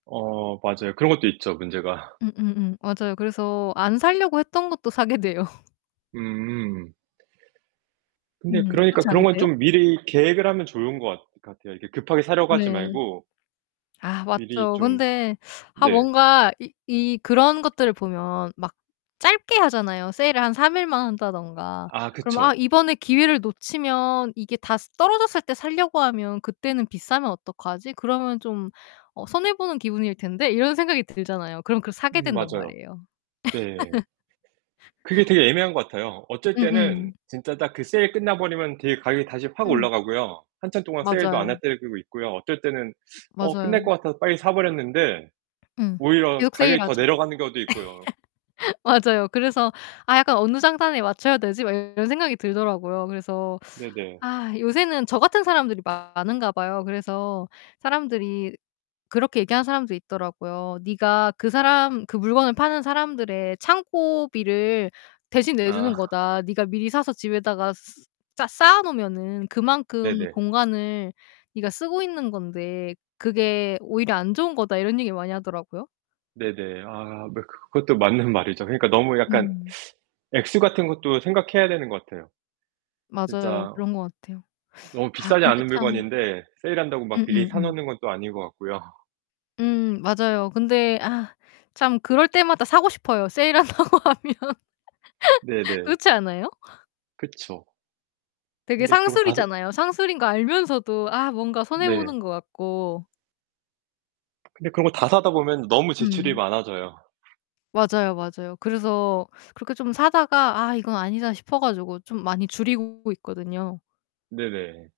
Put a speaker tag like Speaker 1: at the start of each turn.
Speaker 1: 어 맞아요. 그런 것도 있죠, 문제가.
Speaker 2: 음 음 음. 맞아요. 그래서 안 사려고 했던 것도 사게 돼요.
Speaker 1: 음. 근데
Speaker 2: 음.
Speaker 1: 그러니까
Speaker 2: 그렇지
Speaker 1: 그런 건
Speaker 2: 않으세요?
Speaker 1: 좀 미리 계획을 하면 좋은 것 것 같아요. 이렇게 급하게 사려고 하지
Speaker 2: 네.
Speaker 1: 말고
Speaker 2: 아
Speaker 1: 미리
Speaker 2: 맞죠.
Speaker 1: 좀
Speaker 2: 근데 아
Speaker 1: 네.
Speaker 2: 뭔가 이 이 그런 것들을 보면 막 짧게 하잖아요 세일을 한 3일만 한다든가.
Speaker 1: 아
Speaker 2: 그럼 '아
Speaker 1: 그쵸.
Speaker 2: 이번에 기회를 놓치면 이게 다 스 떨어졌을 때 살려고 하면 그때는 비싸면 어떡하지? 그러면 좀 어 손해 보는 기분일 텐데.' 이런 생각이 들잖아요. 그럼 그걸 사게
Speaker 1: 음
Speaker 2: 된단
Speaker 1: 맞아요.
Speaker 2: 말이에요.
Speaker 1: 네. 그게 되게 애매한 것 같아요. 어쩔
Speaker 2: 음
Speaker 1: 때는
Speaker 2: 음.
Speaker 1: 진짜 딱 그 세일 끝나 버리면 되게 가격이 다시 확
Speaker 2: 음.
Speaker 1: 올라가고요. 한참 동안 세일도 안 할
Speaker 2: 맞아요.
Speaker 1: 때도 있고요. 어쩔 때는 어 끝날
Speaker 2: 맞아요.
Speaker 1: 것 같아서 빨리 사 버렸는데
Speaker 2: 음.
Speaker 1: 오히려
Speaker 2: 계속
Speaker 1: 가격이 더
Speaker 2: 세일하죠.
Speaker 1: 내려가는 경우도 있고요.
Speaker 2: 맞아요. 그래서 '아 약간 어느 장단에 맞춰야 되지?' 막 이런 생각이 들더라고요. 그래서
Speaker 1: 네네.
Speaker 2: 아 요새는 저 같은 사람들이 많은가 봐요. 그래서 사람들이 그렇게 얘기하는 사람도 있더라고요. "네가 그 사람, 그 물건을 파는 사람들의 창고비를 대신
Speaker 1: 아.
Speaker 2: 내주는 거다. 네가 미리 사서 집에다가 스 스 쌓 쌓아 놓으면은 그만큼
Speaker 1: 네네.
Speaker 2: 공간을 네가 쓰고 있는 건데 그게 오히려 안 좋은 거다." 이런 얘기를 많이 하더라고요.
Speaker 1: 네네. 아 매 그 그것도 맞는 말이죠. 그러니까 너무 약간
Speaker 2: 음.
Speaker 1: 액수 같은 것도 생각해야 되는 것 같아요.
Speaker 2: 맞아요.
Speaker 1: 진짜
Speaker 2: 그런 것 같아요.
Speaker 1: 너무
Speaker 2: 아
Speaker 1: 비싸지
Speaker 2: 근데
Speaker 1: 않은
Speaker 2: 참
Speaker 1: 물건인데 세일한다고 막 미리 사
Speaker 2: 음음음.
Speaker 1: 놓는 건 또 아닌 것 같고요.
Speaker 2: 음. 맞아요. 근데 아 참 그럴 때마다 사고 싶어요 세일한다고 하면.
Speaker 1: 네 네.
Speaker 2: 그렇지 않아요?
Speaker 1: 그쵸.
Speaker 2: 되게
Speaker 1: 근데 그러고 다 사
Speaker 2: 상술이잖아요. 상술인 거 알면서도 아 뭔가 손해
Speaker 1: 네.
Speaker 2: 보는 것 같고
Speaker 1: 근데 그런 거 다 사다 보면 너무 지출이
Speaker 2: 음.
Speaker 1: 많아져요.
Speaker 2: 맞아요, 맞아요. 그래서 그렇게 좀 사다가 '아 이건 아니다.' 싶어 가지고 좀 많이 줄이고 있거든요.
Speaker 1: 네네.